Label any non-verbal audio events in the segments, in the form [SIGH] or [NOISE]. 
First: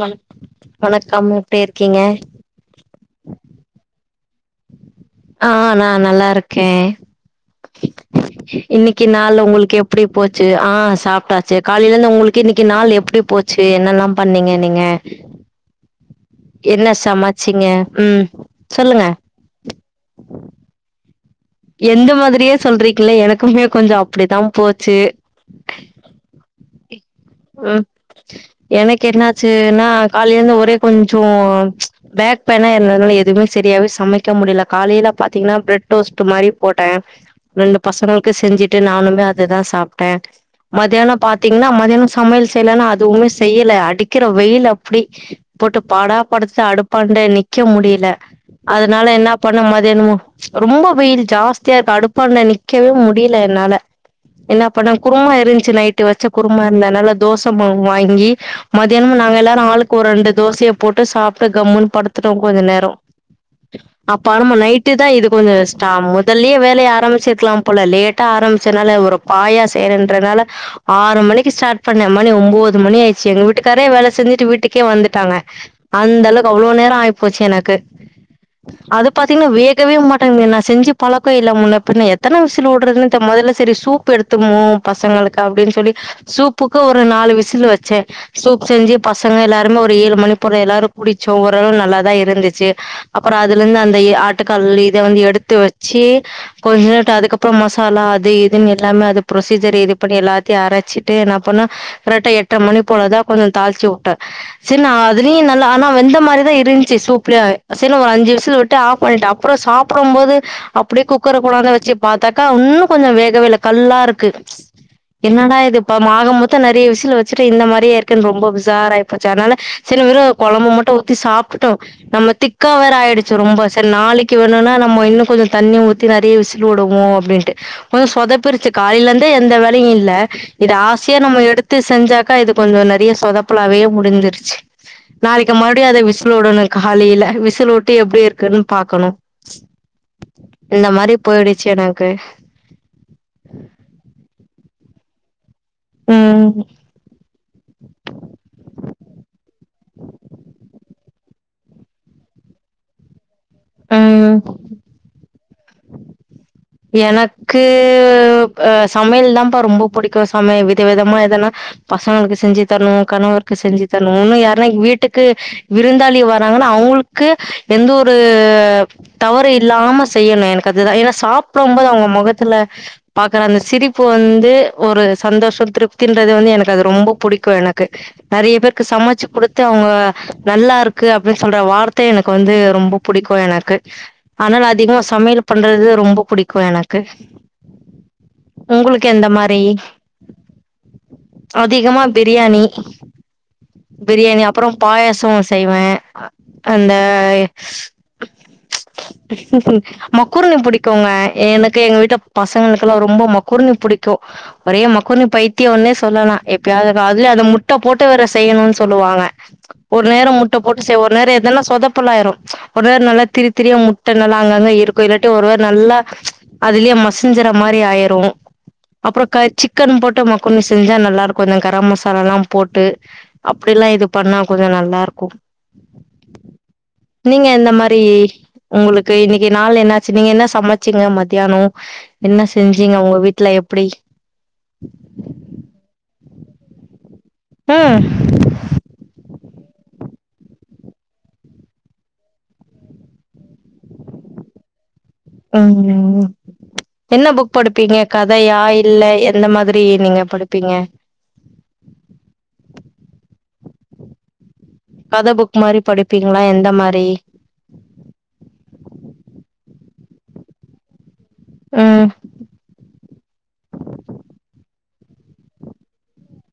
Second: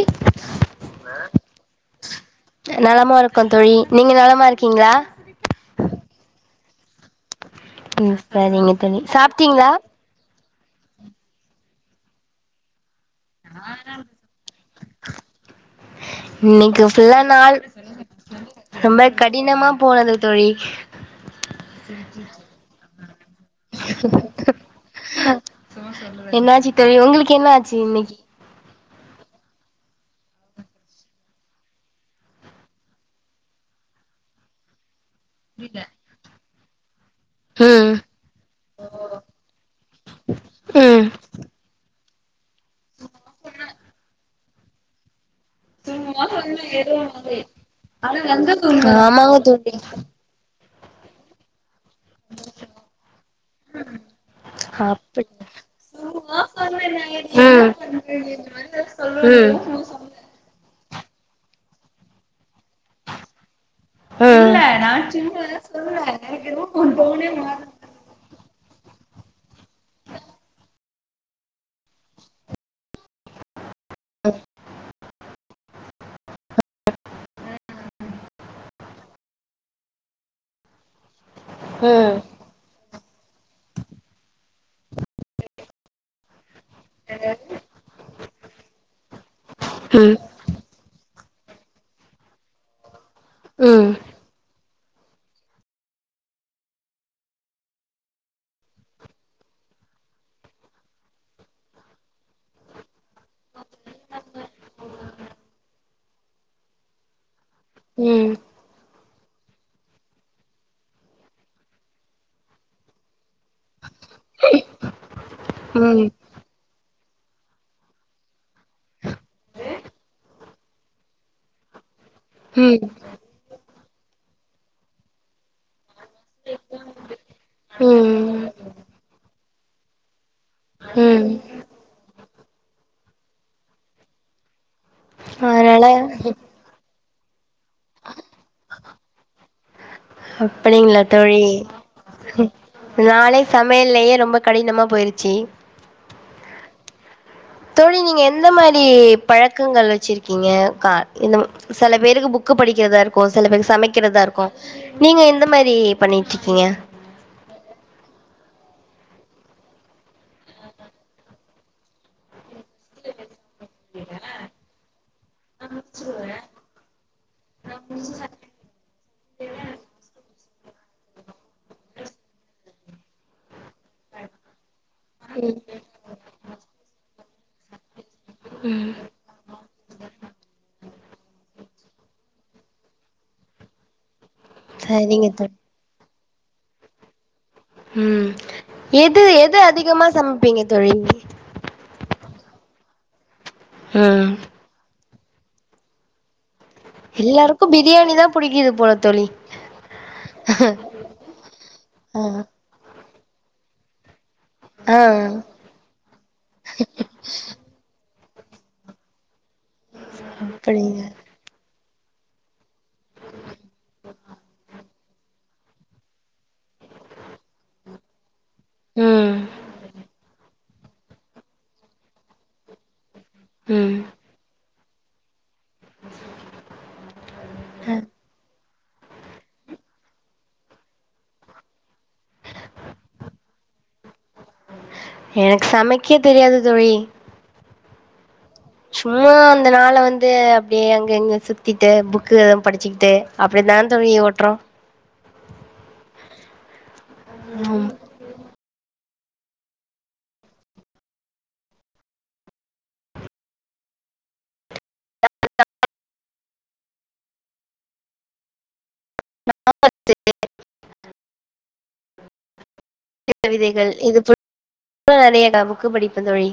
வணக் வணக்கம் எப்டி இருக்கீங்க நலமா இருக்கோ தோழி நீங்க நலமா இருக்கீங்களா ஆ நா நல்லா இருக்கேன் ம் சரிங்க தோழி இன்னைக்கு நாள் சாப்ட்டீங்களா உங்களுக்கு எப் ப்டி போச்சு ஆ சாப்பிட்டாச்சு காலையிலருந்து உங்களுக்கு இன்னைக்கு நாள் எப்டி போச்சி என்னல்லா பண்ணீங்க நீங்க இன்னிக்கு என்ன ஃபுல்லா நாள் சமச்சீங்க ம் ரொம்ப சொல்லுங்க கடினமா போனது தோழி எந்த மாதிரியே சொல்றீங்கலே எனக்குமே கொஞ்சோ அப்டித்தா போச்சு என்னாச்சி தோழி உங்களுக்கு என்ன ஆச்சு ம் இன்னைக்கு எனக்கு என்னாச்சுன்னா காலையில இருந்து ஒரே கொஞ்சோ பேக் பெயின்னா இருந்துனால எதுவுமே சரியாவே சமைக்க முடியல காலையில பாத்தீங்கன்னா பிரட்டோஸ்ட் மாதிரி போட்ட ரெண்டு ம் பசங்களுக்கு செஞ்சுட்டு நானுமே அதேதா சாப்ட்ட ம் மத்தியானம் பாத்தீங்கன்னா? மத்தியானம் சமையல் செய்யலா, அதுவுமே செய்யல அடிக்கிற வெயில் அப்டி. போட்டு படா படுத்து அடுப்பாண்ட நிக்க முடில அதனால என்ன ஆமாங்க பண்ண தோழி மதியானம ரொம்ப! வெயில் ஜாஸ்தியா இருக்கு அடுப்பு. அடுபாண்டா நிக்கவே முடில என்னால என்ன பண்ண அப்டி குருமா இருந்துச்சு, நைட்டு ம் வச்ச குருமா இருந் இல்ல. அதுனால தோச ம் ம் ம் மாவு வாங்கி? மதியான நாங்க ம் ம் எல்லாரும், ஆளுக்கு ஒரு ரெண்டு தோசைய போட்டு சாப்பிட்டு கம்முன் படுத்துட்டோ கொஞ்ச நேர அப்ப நம்ம நைட்டு தா இது கொஞ்ச ரெஸ்டா முதல்லயே வேலைய ஆரம்பிச்சிருக்கலாம் போல லேட்.. ஆரம்பிச்சதுனால ஒரு பாயா சேய்றன்துறனால ஆறு மணிக்கு ஸ்டார்ட் பன்னெ மணி ஒன்பது மணி ஆயிச்சு எங்க வீட்டுக்காரே வேலை செஞ்சுட்டு வீட்டுக்கே வந்துட்டாங்க அந்த அளவுக்கு அவ்வளோ நேர ஆயிப்போச்சு எனக்கு. அது பாத்தீங்கன்னா! வேகவே மாட்டங்குது நா செஞ்ச பழக்க இல்ல முன்ன பின்ன எத்தன விசில் வுடுறதுன்னு.. முதல்ல சரி, சூப் எடுத்துமோ பசங்களுக்கு அப்டின்னு சொல்லி சூப்.. சுப்புக்கு ஒரு நாலு விசில் வச்ச சூப் செஞ்சு பசங்க எல்லாருமே ஒரு ஏழு மணி போல எல்லாரும் குடிச்சோ ஓரளவு நல்லாதா இருந்துச்சு. அப்பற அதுல இருந்து அந்த ஆட்டுக்கல் இத வந்து எடுத்து வச்சு. கொஞ்ச [UNINTELLIGIBLE] அதுக்கப்பற மசாலா அது இதுன்னு எல்லாமே அது ப்ரொசீஜர் இது பண்ணி எல்லாத்தையும் அரச்சு. அப்டிட்டு என்ன பண்ண கரெக்டா எட்ர மணி போலதா கொஞ்ச தாளிச்சி வுட்ட சரி நா அதுலயு நல்லா ஆனா! வெந்த மாதிரிதா இருந்துச்சு. சூப்புல சரின்னு ஒரு அஞ்சு விசில் வுட்டு. ஆப் பண்ணிட்டு. அப்பற சாப்டும், போது அப்டியே! குக்கர கொண்டாந்து வச்சு பார்த்தாக்கா. இன்னு கொஞ்ச வேகவே இல்ல கல்லா இருக்கு. என்னடா! இது இப்ப மாக முட்டு. நெறைய விசில் வச்சுட்டு, இந்த மாரியே இருக்குன்னு ரொம்ப உஷாரா ஆயி போச்சு அதனால சரி வேறு குழம்ப மட்டும் ஊத்தி சாப்புட்டோ நம்ம ம் திக்கா வேர ஆயிடுச்சு. ரொம்ப! சரி நாளைக்கு வேணும்னா நம்ம இன்னு கொஞ்ச தண்ணிய ஊத்தி நெறைய விசில் விடுவோ அப்டின்னு ம் கொஞ்ச, ம் சொதப்பிருச்சு காலையில இருந்தே எந்த வேலையும் இல்ல இது ஆசையா ம் நம்ம எடுத்து. எடுத்து செஞ்சாக்கா. இது கொஞ்ச நெறைய சொதப்பலாவே முடிஞ்சிருச்சு. நாளைக்கு அதனால மறுபடியும் அத விசில் விடணும் காலையில விசில் விட்டு எப்டி இருக்குன்னு பாக்கணு இந்த அப்படிங்களா மாதிரி போயிடுச்சு. எனக்கு இந்த நாளே, சமைலயே ரொம்ப கடினமா போயிருச்சு. ம்... தோழி நீங்க! எந்த மாதிரி பழக்கங்கள் வச்சிருக்கீங்க? கா இந்த சில பேருக்கு புக்கு படிக்கிறதா இருக் சில பேர் சமைக்கிறதா ம் இருக்கும். நீங்க எந்த மாதிரி பண்ணிட்டு இருக்கீங்க எனக்கு அ சமையல் தான்ப்பா ரொம்ப பிடிக்கும். சமையல் வித விதமா எதன்னா பசங்களுக்கு செஞ்சு.. தரனும். கணவருக்கு செஞ்சு தரனும், இன்னு யார்ன்னா வீட்டுக்கு விருந்தாளி வராங்கன்னா அவுங்களுக் க்கு எந்த ஒரு.. தவறு இல்லாம செய்யணும். எனக்கு அதுதா ஏன்னா! சாப்ட போது அவங்க முகத்துல பாக்குற அந்த சிரிப்பு இப்போ வந்து ஒரு சந்தோஷ திருப்தின்றது வந்து எனக்கு அது ரொம்ப! புடிக்கும் எனக்கு நிறைய பேருக்கு ம் சமைச்சு கொடுத்து. அவங்க நல்லா இருக்கு, அப்டின்னு சொல்ற வார்த்த எனக்கு வந்து ரொம்ப! புடிக்கும் எனக்கு அதனால அதிகமா சரிங்க சமையல் தோழி பண்றது ரொம்ப புடிக்கும். எனக்கு உம் உங்களுக்கு எது எந்த எது மாரி அதிகமா சமைப்பீங்க தோழி அதிகமா, பிரியாணி ம் பிரியாணி அப்புறம் பாயசோ செய்வேன். அந்த, எல்லாருக்கு பிரியாணி தா புடிக்குது போல தோழி மக்ரூனி பிடிக்குங்க. எ எனக்கு எங்க வீட்டு, ஆ பசங்களுக்குல்லாம் ரொம்ப மக்ரோனி பிடிக்கும். ஒரே ஆ மக்ரோன் பையித் த்தியோனு சொல்லலாம். எப்பயாவ்து அதுலயே அது முட்ட போட்டு வேற செய்யணும்னு சொல்லுவாங்க. ஒரு நேரம் முட்ட போட்டு அப்படிங்க செய்னும். ஒரு நேரோம் எதனா சொதப்பலாயிரும். ஒரு நேரொ நல்லா திருத்திரியா, முட்ட நல்லா அங்கங்க இருக்கும். இல்லாட்டி, ஒரு வேல நல்லா அதுலயே மஸ் சிஞ்சற மாரி ஆயிரும் அப்றம் ம் க சிக்கன் போட்டு மக்ரோனி செ செஞ்சா நல்லா இருக்கும் கொஞ்சம் கரம் மசாலா எல்லாம் போட்டு அப்டிலாம் ம் இது பண்ணா கொஞ்சம் நல்லா இருக்கும் நீங்க எந்த மாரி ஒங்ளுக்கு இன்னைக்கு நாள் என்னாச்சு நீங்க என்ன சமச்சீங்க மத் தியானொம் என்ன செஞ்சீங்க ஒங்க வீட்ல‌ எப்டி எனக்கு சமைக்க தெரியாது தோழி ந சும்மா அந்த நாள வந்து அப்டியே அங்க இங்க சுத்திட்டு புக்குகளு படிச்சுகிட்டு அப்டித்தான் தோழி ஓட்றோம் ம் என்ன புக் படுப்பீங்க கதையா இல்ல எ எந்த மாதிரி நீங்க படுப்பீங்க இது புக் மாரி படுப்பீங்ளா எந்த மாரி நாவல் [INAUDIBLE] ம் பாரதியார் கவிதைகள் இது [INAUDIBLE] நெறைய பா புக் படிப்பே தோழி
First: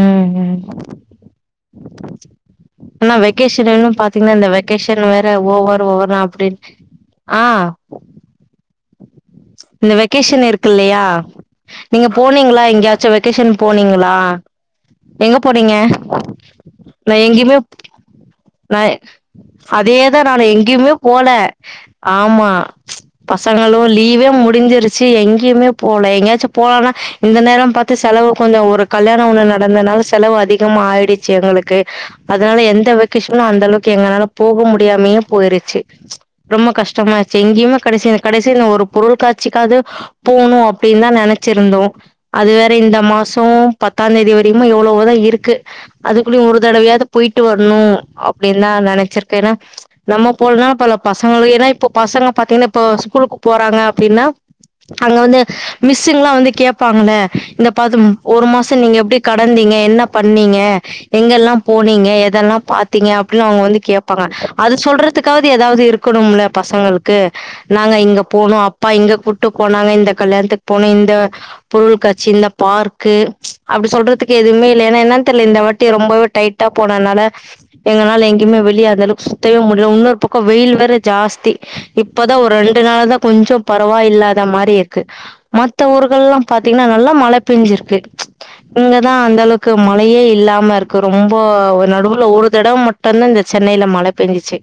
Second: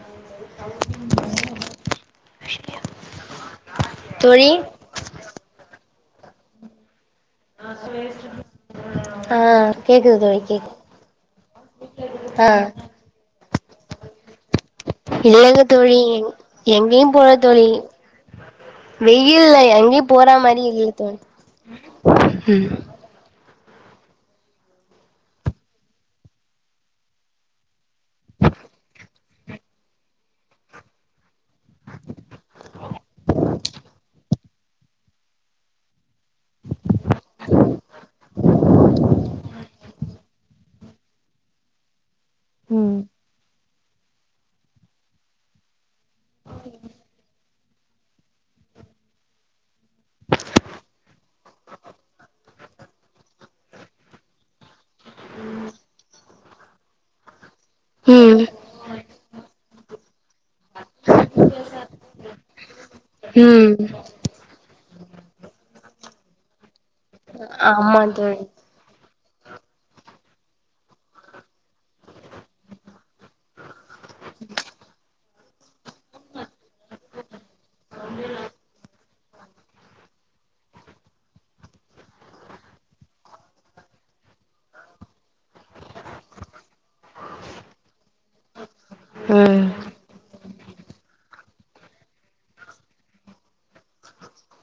ம் ம் ஆனா வெகேஷன்ல எல்லா பாத்தீங்கன்னா இந்த தோழி வெகேஷ ன் வேற ஓவர் ஓவர்னா அப்டின் அ தோழி [UNINTELLIGIBLE] இந்த வெகேஷன் இருக்கு கேக்கு இல்லையா நீங்க ஆ போனீங்ளா எங்கயாச்சு வெ வெகேஷன் போனீங்ளா எங்க இல்லங்க போனீங்க தோழி எங்கேயு நா போல எங்யுமே தோழி நாயு வெயில்ல எங்கேயு அதேதான் போற நான் மாரி இல்ல எங்கேயுமே தோழி போல ஆமா பசங்களும் லீவே மு முடிஞ்சிருச்சு எங்கேயமே போல எங்கயாச்சும் போலனா இந்த நேரம் பாத்து செலவு கொஞ்சம் ஒரு கல்யாணொ ஒன்னு நடந்தனால செலவு அதிகமா ஆயிடுச்சு எங்களுக்கு அதனால எந்த வெக்கேஷனும் அந்த அளவுக்கு எங்கனால போக முடியாமே போயிருச்சு ரொம்ப கஷ்டமாயிச்சி எங்கேயுமே கடைசியா கடைசியா நா ஒரு பொருள் காட்சிக்காவ்து போ போணும் அப்டின்னு தான் நெனைச்சிருந்தோம் அது வேற இந்த ம் மாசோ பத்தாந் தேதி வரையுமா எவ்ளோவோதான் இருக்கு அதுக்குள்ளயும் ஒரு தடவையாவ்து போயிட்டு வ ர்ணும் அப்டின்னு தான் நா நெனைச்சிருக்கேன்‌ ஏனா நம்ம போல்னா பல பசங்களு ஏன்னா இப்ப பசங்க பாத்தீங்ன்னா இப்போ ஸ்கூலுக்கு போறாங்க அப்டின்னா அங்க வந்து மிஸ்ங்க எல்லாம் வந்து கேப்பாங்களா இந்த பாத்தும் ம் ஒரு மாசொ நீங்க எப்டி கடந்தீங்க என்ன பண்ணீங்க எங்கெல்லாம் போனீங்க எதெல்லாம் பாத்தீங்க அப்ட்லா அவுங்க ம் வந்து கேப்பாங்க அது சொல்றதுக்காவுது ஏதாவது இருக்கணும்ல பசங்களுக்கு நாங்க ஆமா இங்க தோழி போனோம் அப்பா இங்க கூட்டுப் போனாங்க இந்த கல்யாணத்துக்கு போன இந்த பொருள்காட்சி இந்த பார்க்கு அப்டி சொல்றதுக்கு எதுவுமே இல்ல ஏன்னா என்னனு தெரியல இந்த வாட்டி ரொம்பவே டைட் ட்டா போனனால எங்கனால எங்கயுமே வெளிய அந்தளவுக் சுத்தவே முடில உன்னோர் பக்கோ வெயில் வேற ஜாஸ்தி இப்பதா ஒர் ரெண்டு நாள் தா கொஞ்சோ ப ரவா இல்லாத மாரி இர்க்கு மத்த ஊருகல்லா பாத்தீங்ன்னா நல்லா மழ பேஞ்சிர்க்கு இங்கதா ம் அந்தளவுக்கு மழையே இல்லாம இருக்கு ரொம்போ ஒ நடுவ்ல ஒரு தடவ மட் டுந்தா இந்த சென்னைல மழ பேஞ்சிச்சு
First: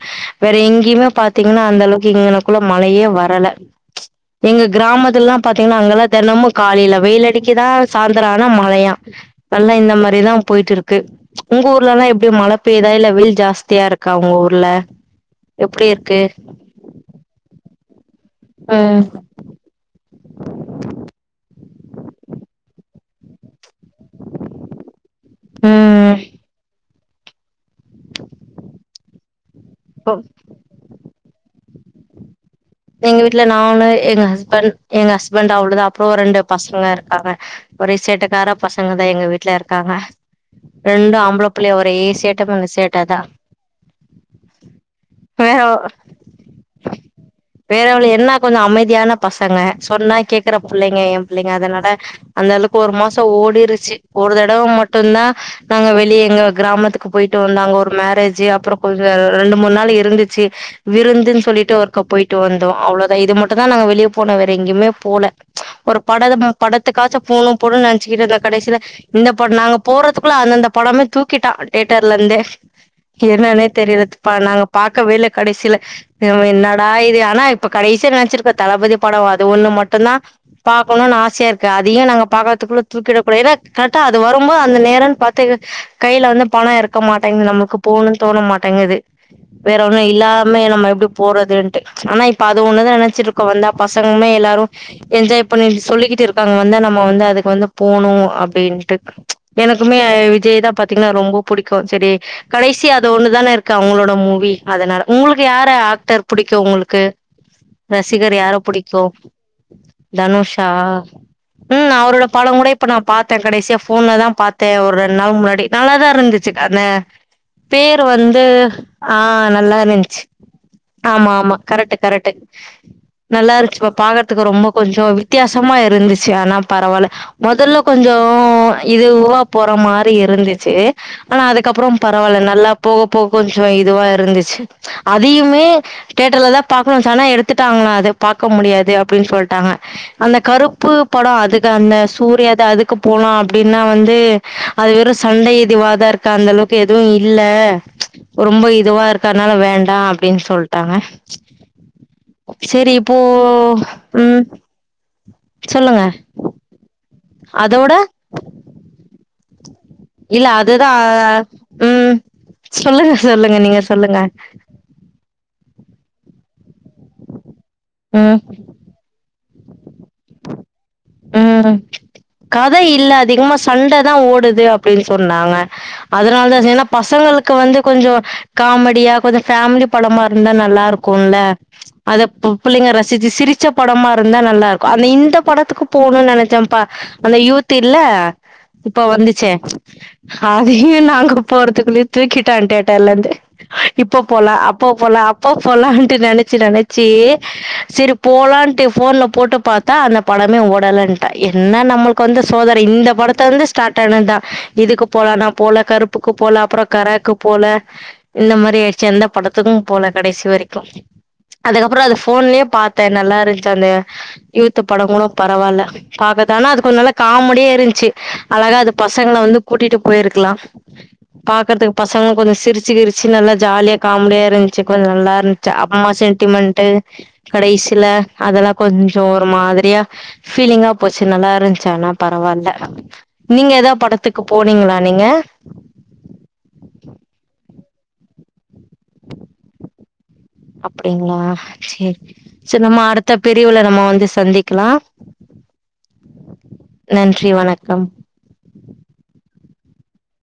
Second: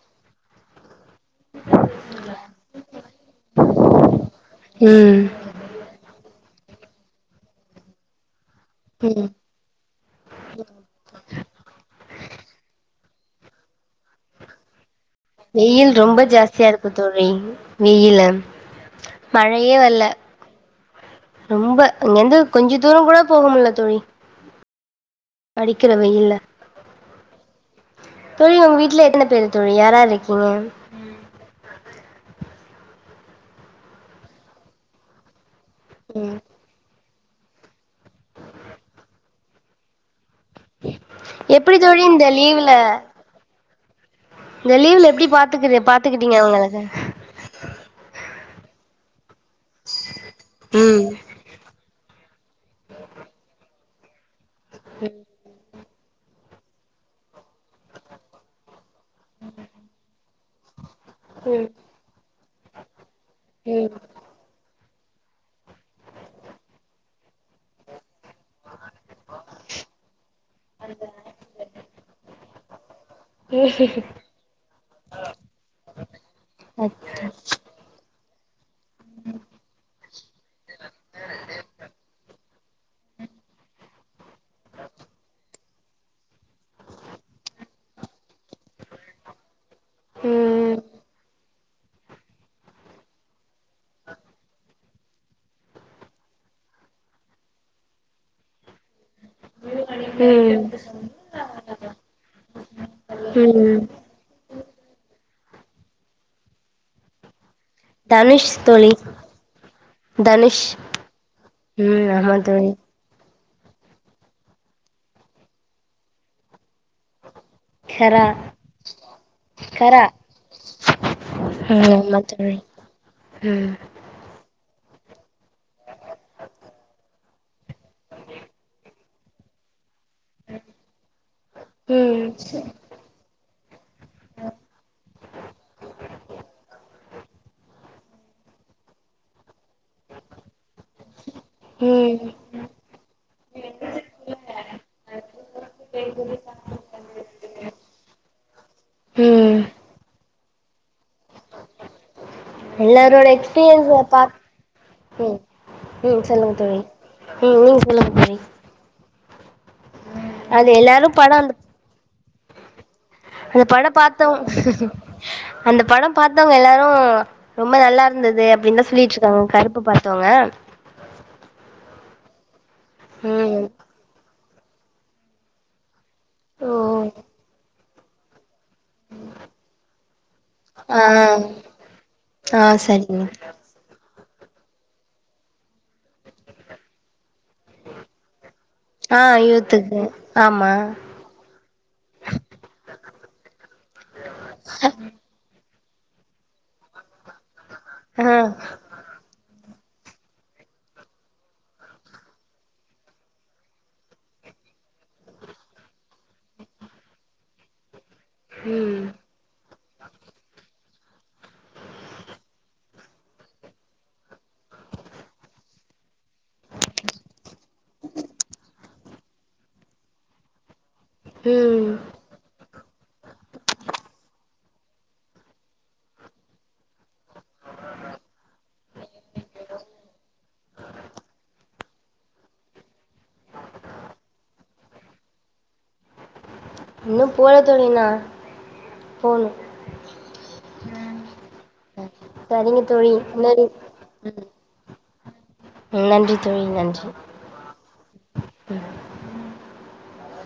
வேற எங்கயுமே பாத்தீங்கன்னா அந்தளவுக்கு இங்கனக்குள்ள மழையே வரல எங்க ம் கிராமத்துல்லா பாத்தீங்னா அங்கெல்லா தெனமு காலைல வெயில் அடிக்கிதா சாய்ந்தரோ ஆனா மழையா ம் நல்லா இந்த மாரிதா போய்ட்டுருக்கு உங்க ஊர்லல்லா எப்டி மழ பெய்தா இல்ல வெயில் ஜாஸ்தியா இருக்கா உங்க ஊர்ல எப்டி வெயில் இருக்கு ரொம்ப ஜாஸ்தியா இருக்கு தோழி வெயிலு ம் மழையே வர்ல ரொம்போ இங்கர்ந்து கொஞ்ச தூரங்கூட போக முட்ல தோழி அடிக்கிற ம் வெயில்ல தோழி உங்க வீட்ல எத்தன பேரு தோழி யாரார் ருக்கீங்க எங்க வீட்ல நானு எங்க ஹஸ்பண்ட் எங்க ஹஸ்பண்ட் அவ்ளோ தா அப்றோ ம் ரெண்டு பசங்க இருக்காங்க ஒரே சேட்டக்கார பசங்க தா எங்க வீட்ல இருக்காங்க ரெண்டு ஆ எப்பிடி தோழி இந்த லீவுல இந்த லீவ்ல எப்பிடி பாத்துக்கிரு பாத்துக்கிட் டீங்க அவுங்களக வேற ஒன்னுல்ல என்னா கொஞ்சோ அமைதியான பசங்க சொன்னா கேக்கற புள்ளைங்க ம் எம் இல்லைங்க அதனட அந்தளவுக்கு ஒரு மாசோ ஓடிருச்சு ஒரு தடவ மட்டுந்தா நாங்க வெளிய எங்க கிராமத்துக்கு போய்ட்டு வந்தோ அங்க ஒரு மேரேஜு அப்றோ கொஞ்சோ ரெண்டு மூண் நாள் இருந்துச்சி விருந்துன் ம் ம் சொல்லிட்டு ஒருக்கா போய் ட்டு வந்தோ அவ்ளோதா இது மட்டு தா நாங்க வெளிய போனோ வேற எங்கயுமே போல ஒரு படதுமு படத்துக்காச்சு போணு போணுன் நென்ச்சுக்கிட்டேர்ந்தே கடைசில இந்த பட் நாங்க போறத்துக்குள்ள அந்தந்த படமே தூக்கிட்டா தேட்டர்லர்ந்தே என்னன்னே தெரிரதுப்பா நாங்க பாக்கவே இல்ல கடைசில ம் என்னடா ம் இ து ஆனா இப்ப கடைசியா நென்ச்சிருக்க தளபதி படோ அது ஒன்னு மட்டுந்தா பாக்கணுன் ஆசையாருக்கு அதையு நாங்க பாக்கற்த்துக்குள்ள தூக்கிட கூடாத் ஏனா கரெட்டா அது வரும்போ அந்த நேரோன் பாத் துக கைல வந்து பணோ இருக்க மாட்டேங்கிது நமக்கு போணுன் தோண மாட்டேங்கிது வேற ஒன்னு இல்லாம நம்ம எப்டி போறதுன்ட்டு ஆனா இப்ப அது ஒன்னு தா நெனச்சிருக்கோ வந்தா பசங்மே எல்லாரு என்ஜாய் பண்ணீட் சொல்லிக்கிட்டுருக்காங்க வந்து நம்ம வந்து அதுக்கு வந்து போணு அப்டின்ட்டு எனக்குமே அ விஜய் ம் தா ம் பாத்தீங்னா ரொம்போ புடிக்கு செரி கடைசியா அது ஒன்னு தான இருக்கு ம் அவுங்களோட மூவி அதனால உங்களுக்கு யார ஆக்டர் புடிக்கு உங்களுக்கு ரசிகர் தனுஷ் யார தோழி புடிக்கு தனுஷ் தனுஷா ம் அவரோட ஆமா படங்கூட தோழி இப்ப நா பாத் தே கடைசியா ஃபோன்ல தா பாத்தே ஒர் ரெண் நாள் முன்னாடி நல்லா தா இருந்துச்சு கத பேர் கரா வந்து ஆ கரா நல்லாருந்ச்சு ஆமா ஆமா ம் கரெட்டு ஆமா கரெட்டு தோழி ம் நல்லாருந்ச்சு அப்ப பாக்கற்த்துக்கு ரொம்போ கொஞ்சோ வித்தியாசமா இருந்துச்சு ஆனா பரவால்ல மொதல்ல கொஞ்சோ இதுவா போற மாரி இருந்துச்சு ஆனா அதுக்கப்பறோ ம் பரவால்ல நல்லா போக போக கொஞ்சோ இதுவா இருந்துச்சு அதையுமே தேட்டர்ல தா பாக்கணுன்ஸு ஆனா எடுத்துட்டாங்க அது பாக்க முடியாது அப்டின் சொல்ட்டாங்க அந்த கரு உப்பு படம் அதுதான ம் சூரியாத்து அதுக்குப் போனோ அப்டின்னா வந்து அது வெறும் சண்டை இதிவாதா இருக் அந்த அளவுக்கு எதுவூ இல்ல ரொம்ப இதுவா இருக்கு அதனால ம் வேண்டா அப்டின்னு சொல்ட்டாங்க சரி இப்போ எல்லாரோட எக்ஸ்பீரியன்ஸ பாத் ம் சொல்லுங்க தொல்லுங்க தோழி ம் நீங்க அதோட செல்லுங்க தோழி இல்ல அது அதுதா எல்லாரு படோ அந்த ம் சொல்லுங்க சொல்லுங்க அந்த நீங்க படோ சொல்லுங்க பாத்தவங்க அந்த படம் பார்த்தவங்க எல்லாரூ ரொம்ப நல்லா ம் இருந்தது அப்படின்னு தா சொல்லிட் டிருந்தாங்க கருப்பு பார்த்தவங்க ம் கத இல்ல அதிகமா ம் சண்ட தா ஓடுது அப்டின்னு சொன்னாங்க அதனால தா ஏன்னா ஓ பசங்களுக்கு வந்து கொஞ்சொ காமெடியா கொஞ்சொ ஃபேமிலி படமா இருந்தா நல்லா ஆ இருக்கூல்ல அதை ப்பு ஆ புள்ளிங்க சரிங்க ரசிச்சு சிரிச் பிடிச்ச படமா இருந்தா நல்லா இருக்கூ அந்த இந்த படத்துக்கு போகணும்ன்னு நினைச்சேப்பா அந்த யூத் இல்ல இப்ப ஆ வந்துச்சே யூத்துக்கு ஆமா அதையூ நாங்க போறுத்துக்குல்லே தூக்கிட்டா தியேட்டர்ல இருந்து இப்ப போலா அப்பா போலா அப்பா போலான்ட்டு நெனைச்சு நெனைச் சே சரி ஆ போலான்ட்டு போன்ல போட்டு பார்த்தா அந்த படமே ஓட் நல்லா இருந்தா என்ன நம்மளுக்கு வந்து சோதனை இந்த படத்த வந்து ஸ்டார்ட் ஆனதுதா இதுக்கு போலானா போலாங் கருப்பு ப்புக்கு போல அப்புறோ கராக்கு போல இந்த மாதிரி ம் ஆயிடுச்சு எந்த படத்து த்து தா போனே கடைசி வரைக்கூ அதுக்கப்புறோ அது போன்லயே பார்த்தே நல்லா இருந்துச்சு அந்த யூத்து படங்களூ பரவால்ல அதுதான ‌அது கொஞ்சொ நல்ல காமெடியே இருந்துச்சு அழகா அது பசங்கள வந்து கூட்டிட்டு போயிருக்கலா ம் பாக்கறத்துக்கு பா சொம்மா பொரு சிரிச்சு கிரிச்சு நல்லா ஜாலியா காமெடியா இருந்ச்சு கொஞ்சொ நல்லா இருந்ச்சு அம்மா சென்டிமெண்ட்டூ கடைசியில அதெல்லா கொஞ்சொ ஒரு மாதிரியா ஃபீலிங்கா போச்சு நல்லா இருந்ச்சா ஆனா பரவால்ல நீங்க ஏதாவது படத்துக்கு போனீங்களா நீங்க இன்னூம் போனே தர்லிங்னா போணூ அப்டிங்களா அ செரி சரிங்க சேர் நம்ம தோழி அடுத்த நன்றி பிரிவுல நம்ம வந்து சந்திக்கலா நா வந்து ஃப்ரீலான்ச்ஸ் நன்றி வணக்கம்